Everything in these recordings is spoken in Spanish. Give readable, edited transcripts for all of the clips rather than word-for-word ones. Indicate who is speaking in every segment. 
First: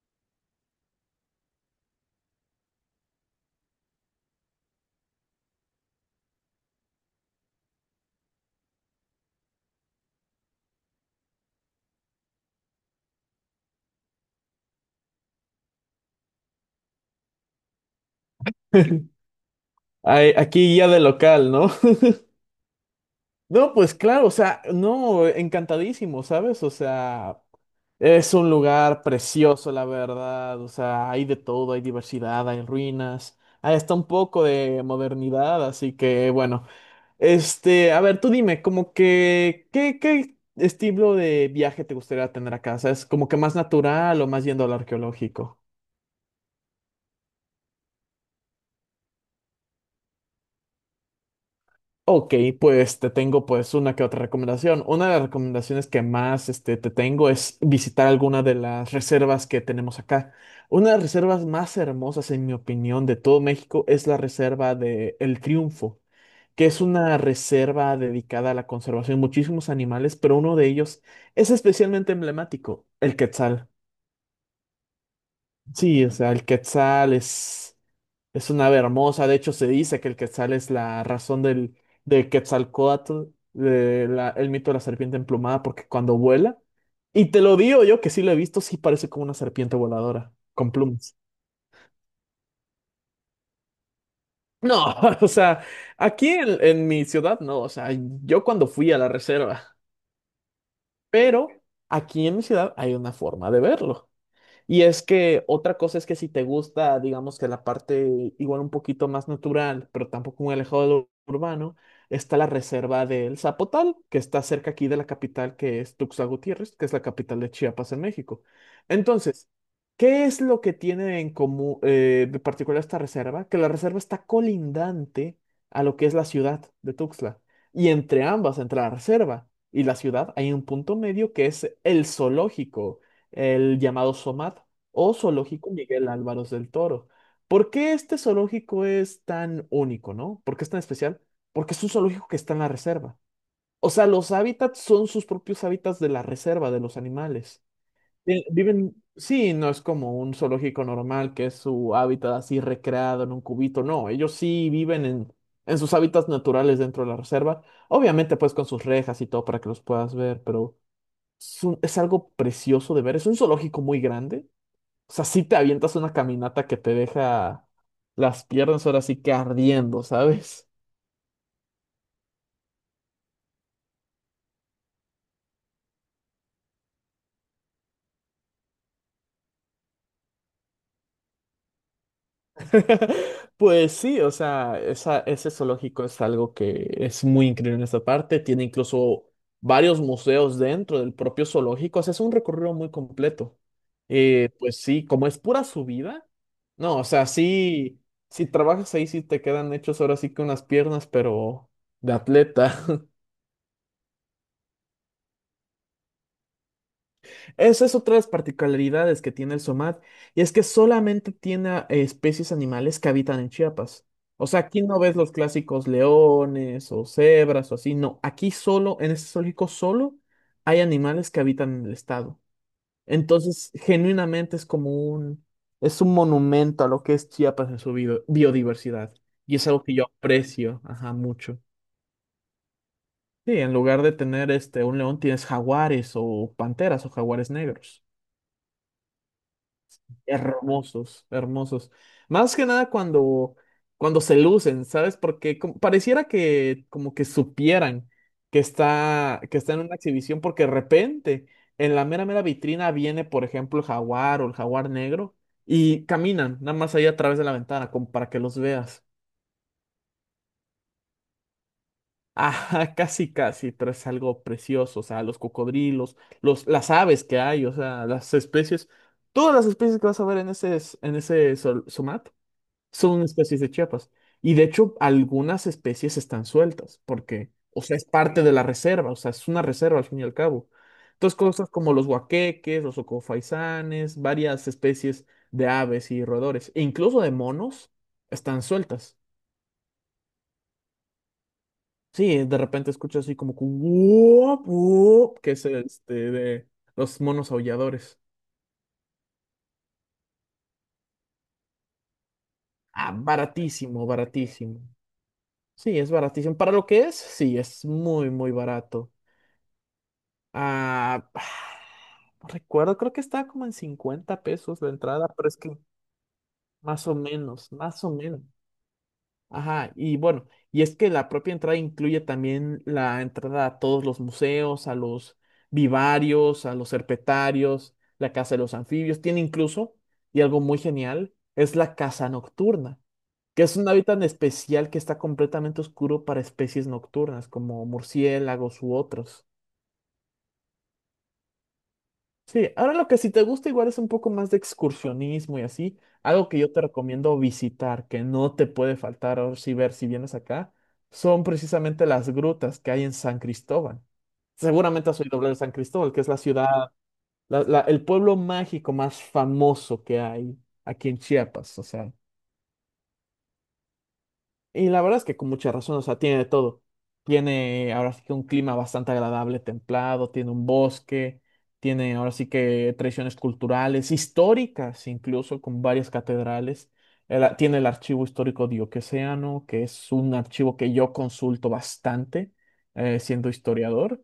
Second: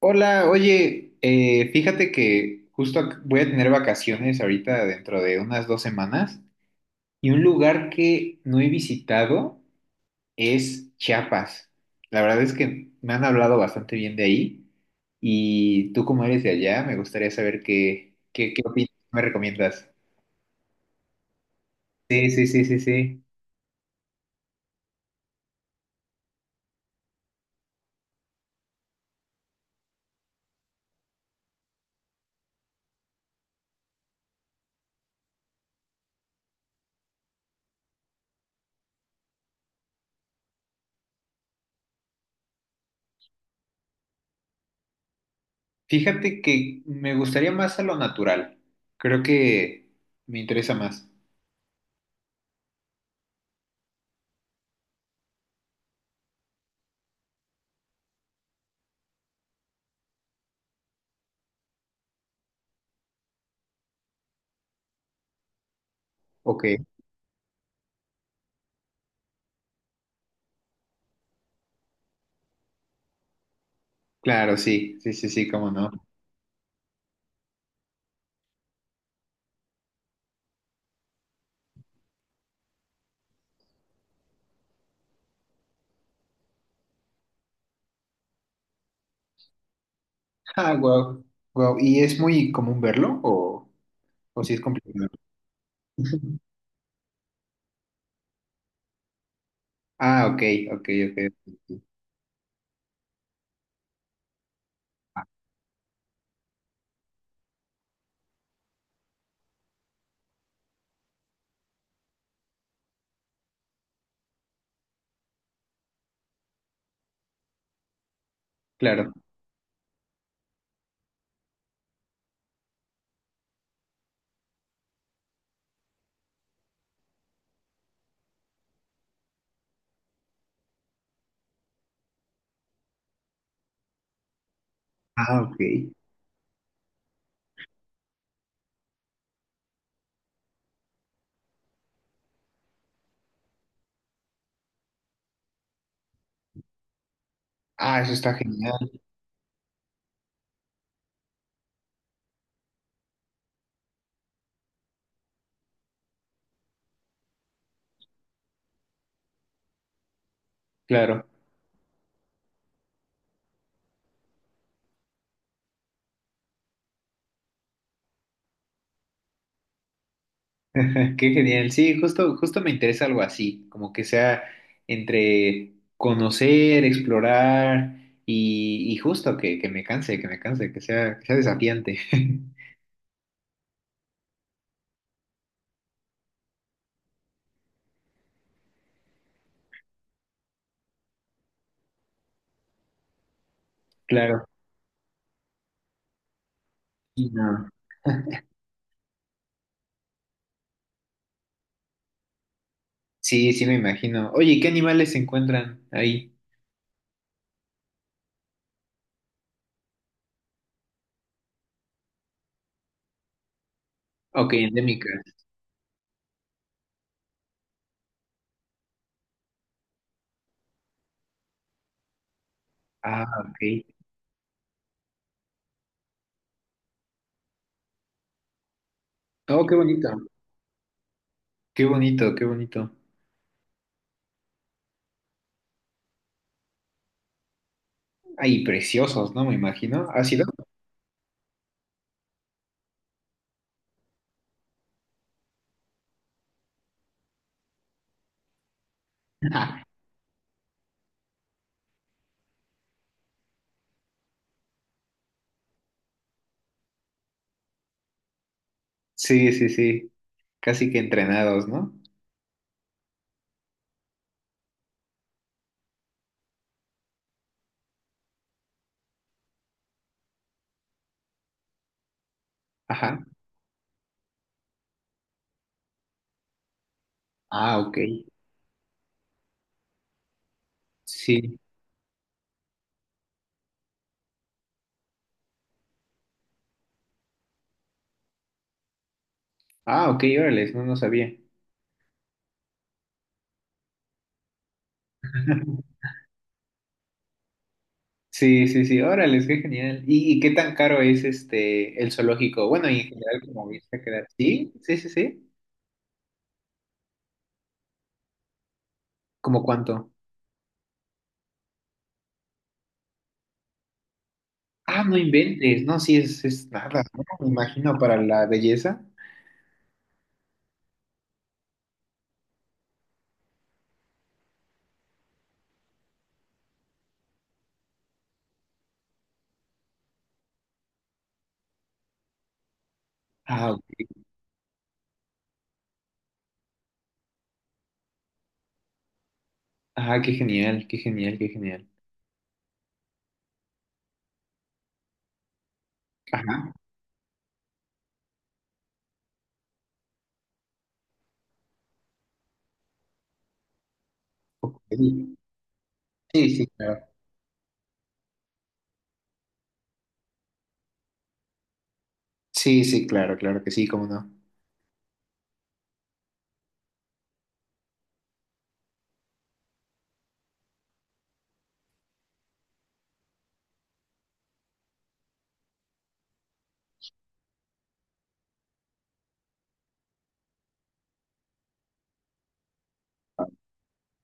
Speaker 1: Hola, oye, fíjate que justo voy a tener vacaciones ahorita dentro de unas dos semanas y un lugar que no he visitado es Chiapas. La verdad es que me han hablado bastante bien de ahí y tú como eres de allá, me gustaría saber qué opinas, qué me recomiendas.
Speaker 2: Ay, aquí guía de local, ¿no?
Speaker 1: Sí, sí, sí, sí, sí.
Speaker 2: No, pues claro, o sea, no, encantadísimo, ¿sabes? O sea, es un lugar precioso, la verdad. O sea, hay de todo, hay diversidad, hay ruinas. Ahí está un poco de modernidad, así que bueno. Este, a ver, tú dime, como que, ¿qué estilo de viaje te gustaría tener acá? Es como que más natural o más yendo al arqueológico.
Speaker 1: Fíjate que me gustaría más a lo natural. Creo que me interesa más.
Speaker 2: Ok, pues te tengo pues una que otra recomendación. Una de las recomendaciones que más te tengo es visitar alguna de las reservas que tenemos acá. Una de las reservas más hermosas, en mi opinión, de todo México es la reserva de El Triunfo,
Speaker 1: Ok,
Speaker 2: que es una reserva dedicada a la conservación de muchísimos animales, pero uno de ellos es especialmente emblemático, el quetzal.
Speaker 1: claro, sí, sí, sí, sí, cómo no.
Speaker 2: Sí, o sea, el quetzal es una ave hermosa. De hecho, se dice que el quetzal es la razón de Quetzalcóatl, el mito de la serpiente emplumada, porque cuando vuela, y te lo digo yo que sí lo he visto, sí parece como una serpiente voladora, con
Speaker 1: Ah,
Speaker 2: plumas.
Speaker 1: wow, wow. ¿Y es muy común verlo o si es
Speaker 2: No,
Speaker 1: complicado?
Speaker 2: o sea, aquí en mi ciudad no, o sea, yo cuando fui a la reserva,
Speaker 1: Ah, ok, ok,
Speaker 2: pero
Speaker 1: ok.
Speaker 2: aquí en mi ciudad hay una forma de verlo. Y es
Speaker 1: Ah,
Speaker 2: que otra cosa es que si te gusta, digamos que la parte igual un poquito más natural, pero tampoco muy alejado de lo urbano, está la reserva del Zapotal, que está cerca aquí de la capital, que es Tuxtla Gutiérrez, que es la capital de Chiapas en México.
Speaker 1: claro.
Speaker 2: Entonces, ¿qué es lo que tiene en común, de particular esta reserva? Que la reserva está colindante a lo que es la ciudad de Tuxtla. Y entre ambas, entre la reserva y la ciudad, hay un punto medio que es el zoológico, el llamado SOMAT o
Speaker 1: Ah, ok.
Speaker 2: Zoológico Miguel Álvarez del Toro. ¿Por qué este zoológico es tan único, no? ¿Por qué es tan especial? Porque es un zoológico que está en la reserva. O sea, los hábitats son sus propios hábitats de la reserva de los animales.
Speaker 1: Ah, eso está
Speaker 2: Vi-
Speaker 1: genial,
Speaker 2: Viven, sí, no es como un zoológico normal que es su hábitat así recreado en un cubito. No, ellos sí viven en sus hábitats naturales dentro de la reserva, obviamente pues con sus rejas y todo para que los puedas ver, pero
Speaker 1: claro.
Speaker 2: es algo precioso de ver. Es un zoológico muy grande. O sea, sí te avientas una caminata que te deja las piernas ahora sí que ardiendo, ¿sabes?
Speaker 1: Qué genial. Sí, justo, justo me interesa algo así, como que sea entre conocer, explorar y justo que me canse, que me canse, que sea desafiante.
Speaker 2: Pues sí, o sea, ese zoológico es algo que es muy increíble en esta parte. Tiene incluso varios museos dentro del propio zoológico. O sea, es un recorrido muy completo.
Speaker 1: Claro.
Speaker 2: Pues sí, como es pura subida, no, o sea,
Speaker 1: Y no.
Speaker 2: sí, si trabajas ahí, sí te quedan hechos ahora sí que unas piernas, pero de atleta.
Speaker 1: Sí, sí, me imagino. Oye, ¿y qué animales se encuentran ahí?
Speaker 2: Esa es otra de las particularidades que tiene el SOMAT, y es que solamente tiene especies animales que habitan en Chiapas. O
Speaker 1: Ok,
Speaker 2: sea, aquí no ves los
Speaker 1: endémicas.
Speaker 2: clásicos leones o cebras o así, no. Aquí solo, en este zoológico solo, hay animales que habitan en el estado.
Speaker 1: Ah,
Speaker 2: Entonces,
Speaker 1: ok.
Speaker 2: genuinamente es un monumento a lo que es Chiapas en su biodiversidad. Y
Speaker 1: Oh,
Speaker 2: es
Speaker 1: qué
Speaker 2: algo que yo
Speaker 1: bonito.
Speaker 2: aprecio, ajá, mucho.
Speaker 1: Qué bonito, qué bonito.
Speaker 2: Sí, en lugar de tener un león, tienes jaguares o panteras o jaguares negros.
Speaker 1: Ay, preciosos, ¿no? Me imagino. ¿Ha sido?
Speaker 2: Hermosos, hermosos. Más que nada cuando se lucen, ¿sabes? Porque pareciera que como que supieran que está en una exhibición, porque de repente en la mera mera vitrina viene, por ejemplo, el jaguar o el jaguar negro, y caminan nada más ahí a través de la ventana como para que los veas.
Speaker 1: Sí, sí, sí. Casi que entrenados, ¿no?
Speaker 2: Ajá, casi, casi, pero es algo precioso. O sea, los cocodrilos, las aves que hay, o sea, las especies, todas las especies que vas a ver en ese Somat
Speaker 1: Ajá.
Speaker 2: son especies de Chiapas. Y de hecho, algunas especies están sueltas, porque,
Speaker 1: Ah,
Speaker 2: o
Speaker 1: ok.
Speaker 2: sea, es parte de la reserva, o sea, es una reserva al fin y al cabo. Entonces,
Speaker 1: Sí.
Speaker 2: cosas como los huaqueques, los ocofaisanes, varias especies de aves y roedores, e incluso de monos, están sueltas.
Speaker 1: Ah, ok, órale, no, no sabía.
Speaker 2: Sí, de repente escuchas así como que "Guop, guop", que es este de los monos aulladores.
Speaker 1: Sí, sí, sí, órale, qué genial. Y qué tan caro es este el zoológico? Bueno, y en
Speaker 2: Ah,
Speaker 1: general, como viste a
Speaker 2: baratísimo,
Speaker 1: quedar. Sí,
Speaker 2: baratísimo.
Speaker 1: sí, sí, sí.
Speaker 2: Sí, es baratísimo. Para lo que es, sí, es muy, muy barato.
Speaker 1: ¿Cómo cuánto?
Speaker 2: Ah, no recuerdo, creo que estaba como en 50 pesos la
Speaker 1: Ah, no
Speaker 2: entrada, pero es que
Speaker 1: inventes, no, sí, es nada,
Speaker 2: más o
Speaker 1: ¿no? Me
Speaker 2: menos,
Speaker 1: imagino
Speaker 2: más o
Speaker 1: para
Speaker 2: menos.
Speaker 1: la belleza.
Speaker 2: Ajá, y bueno, y es que la propia entrada incluye también la entrada a todos los museos, a los vivarios, a los herpetarios, la casa de los anfibios. Tiene incluso, y algo muy genial, es la casa nocturna, que
Speaker 1: Ah,
Speaker 2: es
Speaker 1: ok.
Speaker 2: un hábitat especial que está completamente oscuro para especies nocturnas, como murciélagos u otros.
Speaker 1: Ah, qué genial, qué genial, qué genial.
Speaker 2: Sí, ahora lo que si te gusta igual es un poco más de excursionismo y así, algo que yo
Speaker 1: Ajá.
Speaker 2: te recomiendo visitar, que no te puede faltar ahora sí ver si vienes acá, son precisamente las grutas que hay en San Cristóbal.
Speaker 1: Ok.
Speaker 2: Seguramente has oído hablar de San Cristóbal, que es la
Speaker 1: Sí, sí,
Speaker 2: ciudad,
Speaker 1: claro.
Speaker 2: el pueblo mágico más famoso que hay aquí en Chiapas, o sea.
Speaker 1: Sí, sí, claro, claro que sí, cómo no.
Speaker 2: Y la verdad es que con mucha razón, o sea, tiene de todo. Tiene ahora sí que un clima bastante agradable, templado, tiene un bosque, tiene ahora sí que tradiciones culturales, históricas incluso, con varias catedrales. Tiene el archivo histórico diocesano, que es un archivo que yo consulto bastante, siendo historiador.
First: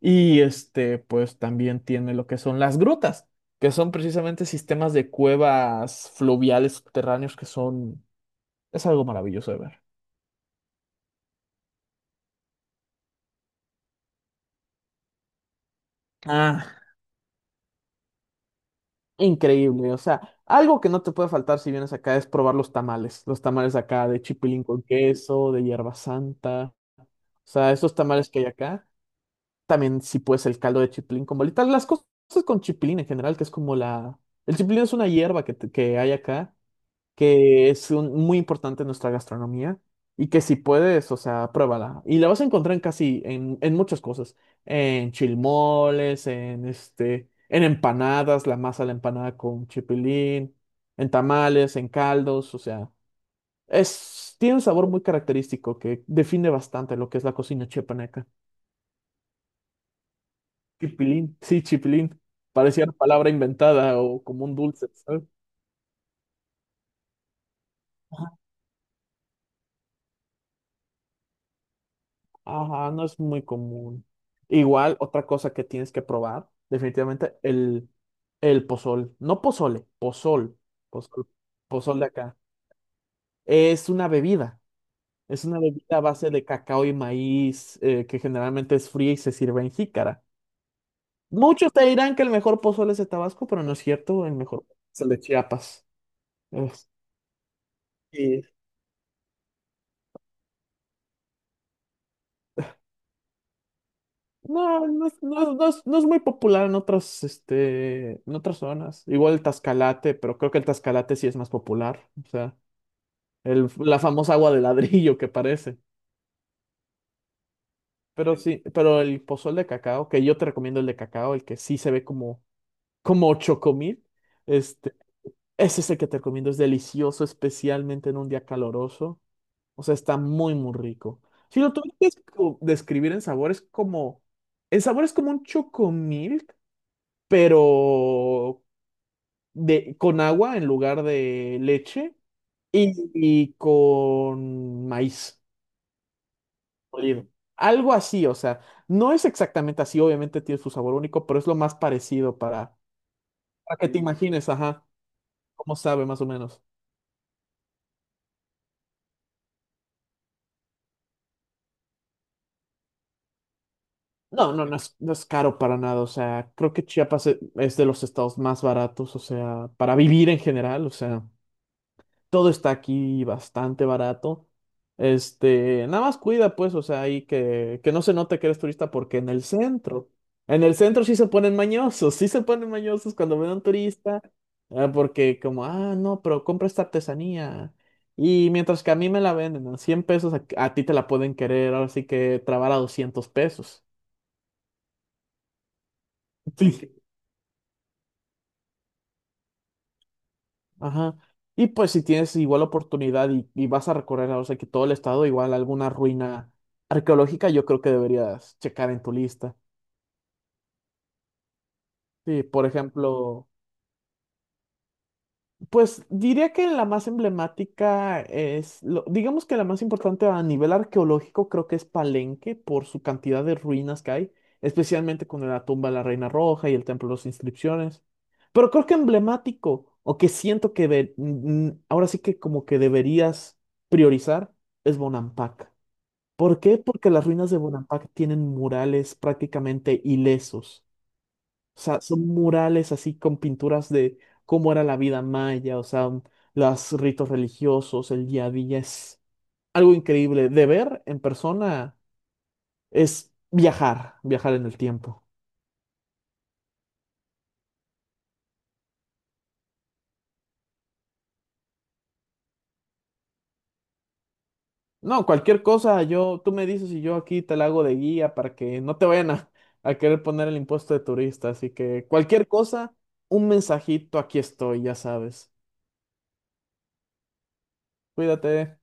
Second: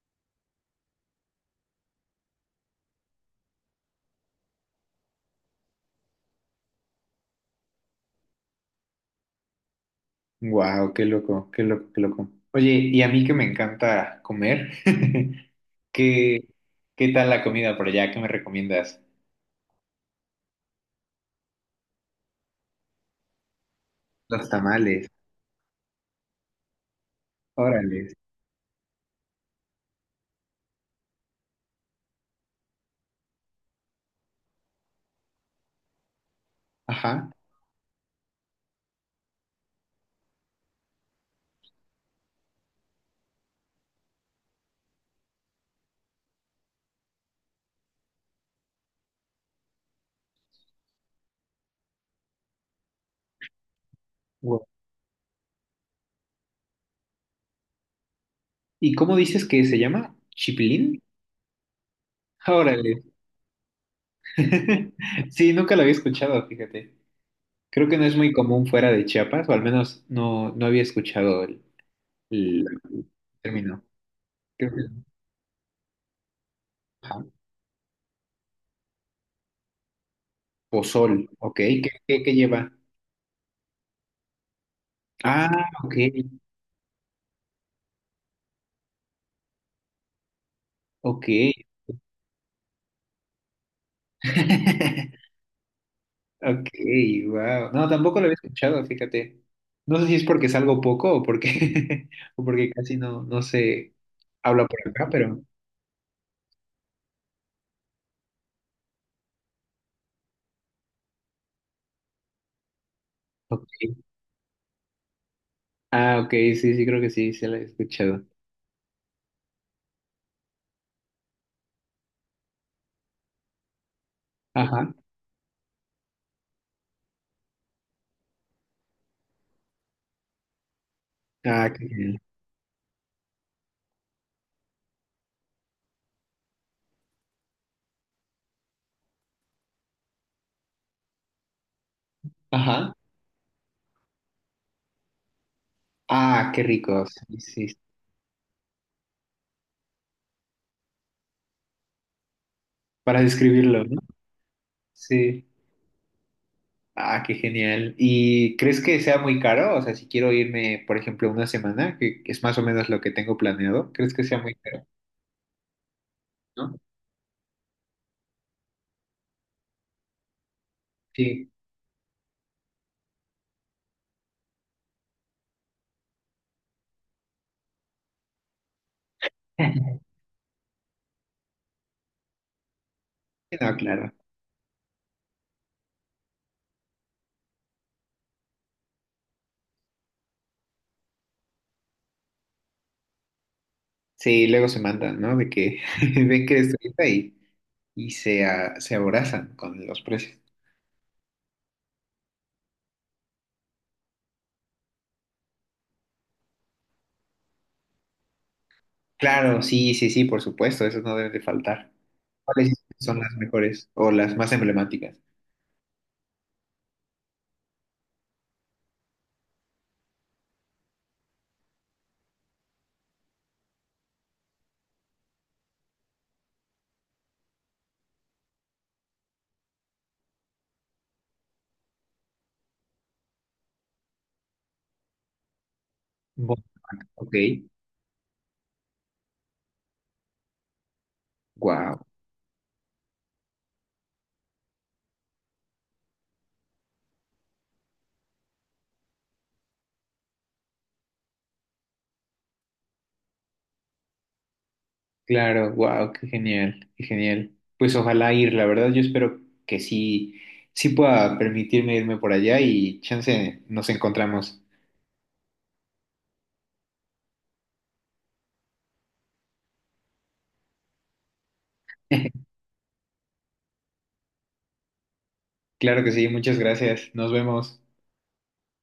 Speaker 2: Y pues también tiene lo que son las grutas, que son precisamente sistemas de cuevas fluviales subterráneos, que son, es algo maravilloso de ver.
Speaker 1: Wow, qué loco, qué loco, qué loco. Oye, y a mí que me encanta comer, ¿qué,
Speaker 2: Ah,
Speaker 1: qué tal la comida por allá? ¿Qué me recomiendas?
Speaker 2: increíble. O sea, algo que no te puede faltar si vienes acá es probar los tamales. Los tamales acá de
Speaker 1: Los
Speaker 2: chipilín con
Speaker 1: tamales,
Speaker 2: queso, de hierba santa. O sea, esos
Speaker 1: órale.
Speaker 2: tamales que hay acá. También, si puedes, el caldo de chipilín con bolita. Las cosas con chipilín en general, que es como la. El chipilín es una hierba que hay acá,
Speaker 1: Ajá.
Speaker 2: que es muy importante en nuestra gastronomía, y que, si puedes, o sea, pruébala. Y la vas a encontrar en casi, en muchas cosas, en chilmoles, en en empanadas, la masa de la empanada con chipilín, en tamales, en caldos, o sea, es, tiene un
Speaker 1: Guau.
Speaker 2: sabor muy característico que define bastante lo que es la cocina chiapaneca.
Speaker 1: ¿Y cómo dices que se llama? ¿Chipilín?
Speaker 2: Chipilín, sí, chipilín. Parecía una
Speaker 1: Órale.
Speaker 2: palabra inventada o como un dulce, ¿sabes?
Speaker 1: Sí, nunca lo había escuchado, fíjate. Creo que no es muy común fuera de Chiapas, o al menos no, no había escuchado el
Speaker 2: Ajá, no es muy
Speaker 1: término.
Speaker 2: común.
Speaker 1: Creo que-
Speaker 2: Igual, otra cosa que tienes que probar,
Speaker 1: ajá.
Speaker 2: definitivamente, el, pozol. No pozole, pozol.
Speaker 1: Pozol,
Speaker 2: Pozol,
Speaker 1: ok. ¿Qué,
Speaker 2: pozol de
Speaker 1: qué, qué
Speaker 2: acá.
Speaker 1: lleva?
Speaker 2: Es una bebida. Es
Speaker 1: Ah,
Speaker 2: una
Speaker 1: ok,
Speaker 2: bebida a base de cacao y maíz, que generalmente es fría y se sirve en jícara.
Speaker 1: ok.
Speaker 2: Muchos te dirán que el mejor pozole es de Tabasco, pero no es cierto. El mejor es el de Chiapas.
Speaker 1: Ok,
Speaker 2: Es-
Speaker 1: wow. No, tampoco lo había escuchado, fíjate. No sé si es porque salgo poco o porque, o porque casi no, no se habla
Speaker 2: No,
Speaker 1: por
Speaker 2: no,
Speaker 1: acá, pero.
Speaker 2: no es muy popular en otras, zonas. Igual el Tascalate, pero creo que el Tascalate sí es más popular. O sea, el,
Speaker 1: Ok.
Speaker 2: la famosa agua de ladrillo que parece.
Speaker 1: Ah, ok, sí, sí, creo que sí, se lo he escuchado.
Speaker 2: Pero sí, pero el pozol de cacao, que yo te recomiendo el de cacao, el que sí se ve como chocomil,
Speaker 1: Ajá.
Speaker 2: este, ese es el que te recomiendo, es delicioso, especialmente en un día caloroso. O sea, está muy, muy rico. Si
Speaker 1: Ah,
Speaker 2: lo
Speaker 1: qué
Speaker 2: tuvieras
Speaker 1: genial.
Speaker 2: que describir en sabor, es como, el sabor es como un chocomil, pero con agua en lugar de leche, y,
Speaker 1: Ajá.
Speaker 2: y con maíz
Speaker 1: Ah, qué rico.
Speaker 2: molido.
Speaker 1: Sí, sí. Sí.
Speaker 2: Algo así, o sea, no es exactamente así, obviamente tiene su sabor único, pero es lo más parecido para,
Speaker 1: Para
Speaker 2: para
Speaker 1: describirlo,
Speaker 2: que te
Speaker 1: ¿no?
Speaker 2: imagines, ajá,
Speaker 1: Sí.
Speaker 2: cómo sabe más o menos.
Speaker 1: Ah, qué genial. ¿Y crees que sea muy caro? O sea, si quiero irme, por ejemplo, una semana, que es más o menos lo que tengo planeado, ¿crees que sea
Speaker 2: No,
Speaker 1: muy
Speaker 2: no, no
Speaker 1: caro?
Speaker 2: es, no es caro para nada, o sea, creo
Speaker 1: ¿No?
Speaker 2: que Chiapas es de los estados más baratos, o sea, para vivir en general, o sea.
Speaker 1: Sí.
Speaker 2: Todo está aquí bastante barato. Nada más cuida, pues, o sea, ahí que no se note que eres turista, porque en el centro sí se ponen mañosos, sí se ponen mañosos cuando ven a
Speaker 1: Sí,
Speaker 2: un
Speaker 1: no, claro.
Speaker 2: turista. Ah, porque como, ah, no, pero compra esta artesanía. Y mientras que a mí me la venden a 100 pesos, a ti te la pueden querer, ahora sí que trabar, a 200 pesos.
Speaker 1: Sí, luego se mandan, ¿no? De que ven que
Speaker 2: Sí.
Speaker 1: destruida y, y se aborazan con los precios.
Speaker 2: Ajá. Y pues si tienes igual oportunidad, y vas a recorrer, o sea, que todo el estado, igual alguna ruina arqueológica, yo creo que deberías checar en tu lista.
Speaker 1: Claro, sí, sí, sí, por supuesto, esos no deben de faltar.
Speaker 2: Sí, por
Speaker 1: ¿Cuáles son las
Speaker 2: ejemplo.
Speaker 1: mejores o las más emblemáticas?
Speaker 2: Pues diría que la más emblemática es, digamos que la más importante a nivel arqueológico creo que es Palenque, por su cantidad de ruinas que hay, especialmente con la tumba de la Reina Roja y el Templo de las Inscripciones. Pero creo que emblemático, o que siento que ahora sí que como que deberías priorizar, es Bonampak. ¿Por
Speaker 1: Bueno,
Speaker 2: qué? Porque las
Speaker 1: ok.
Speaker 2: ruinas de Bonampak tienen murales prácticamente ilesos. O sea,
Speaker 1: Wow,
Speaker 2: son murales así con pinturas de cómo era la vida maya, o sea, los ritos religiosos, el día a día. Es algo increíble. De ver en persona, es viajar, viajar en el tiempo.
Speaker 1: claro, wow, qué genial, qué genial. Pues ojalá ir, la verdad, yo espero que sí, sí pueda permitirme irme por allá y chance nos encontramos.
Speaker 2: No, cualquier cosa, tú me dices y yo aquí te la hago de guía para que no te vayan a querer poner el impuesto de turista. Así que cualquier cosa, un mensajito, aquí estoy, ya sabes.
Speaker 1: Claro que sí, muchas gracias. Nos vemos.
Speaker 2: Cuídate.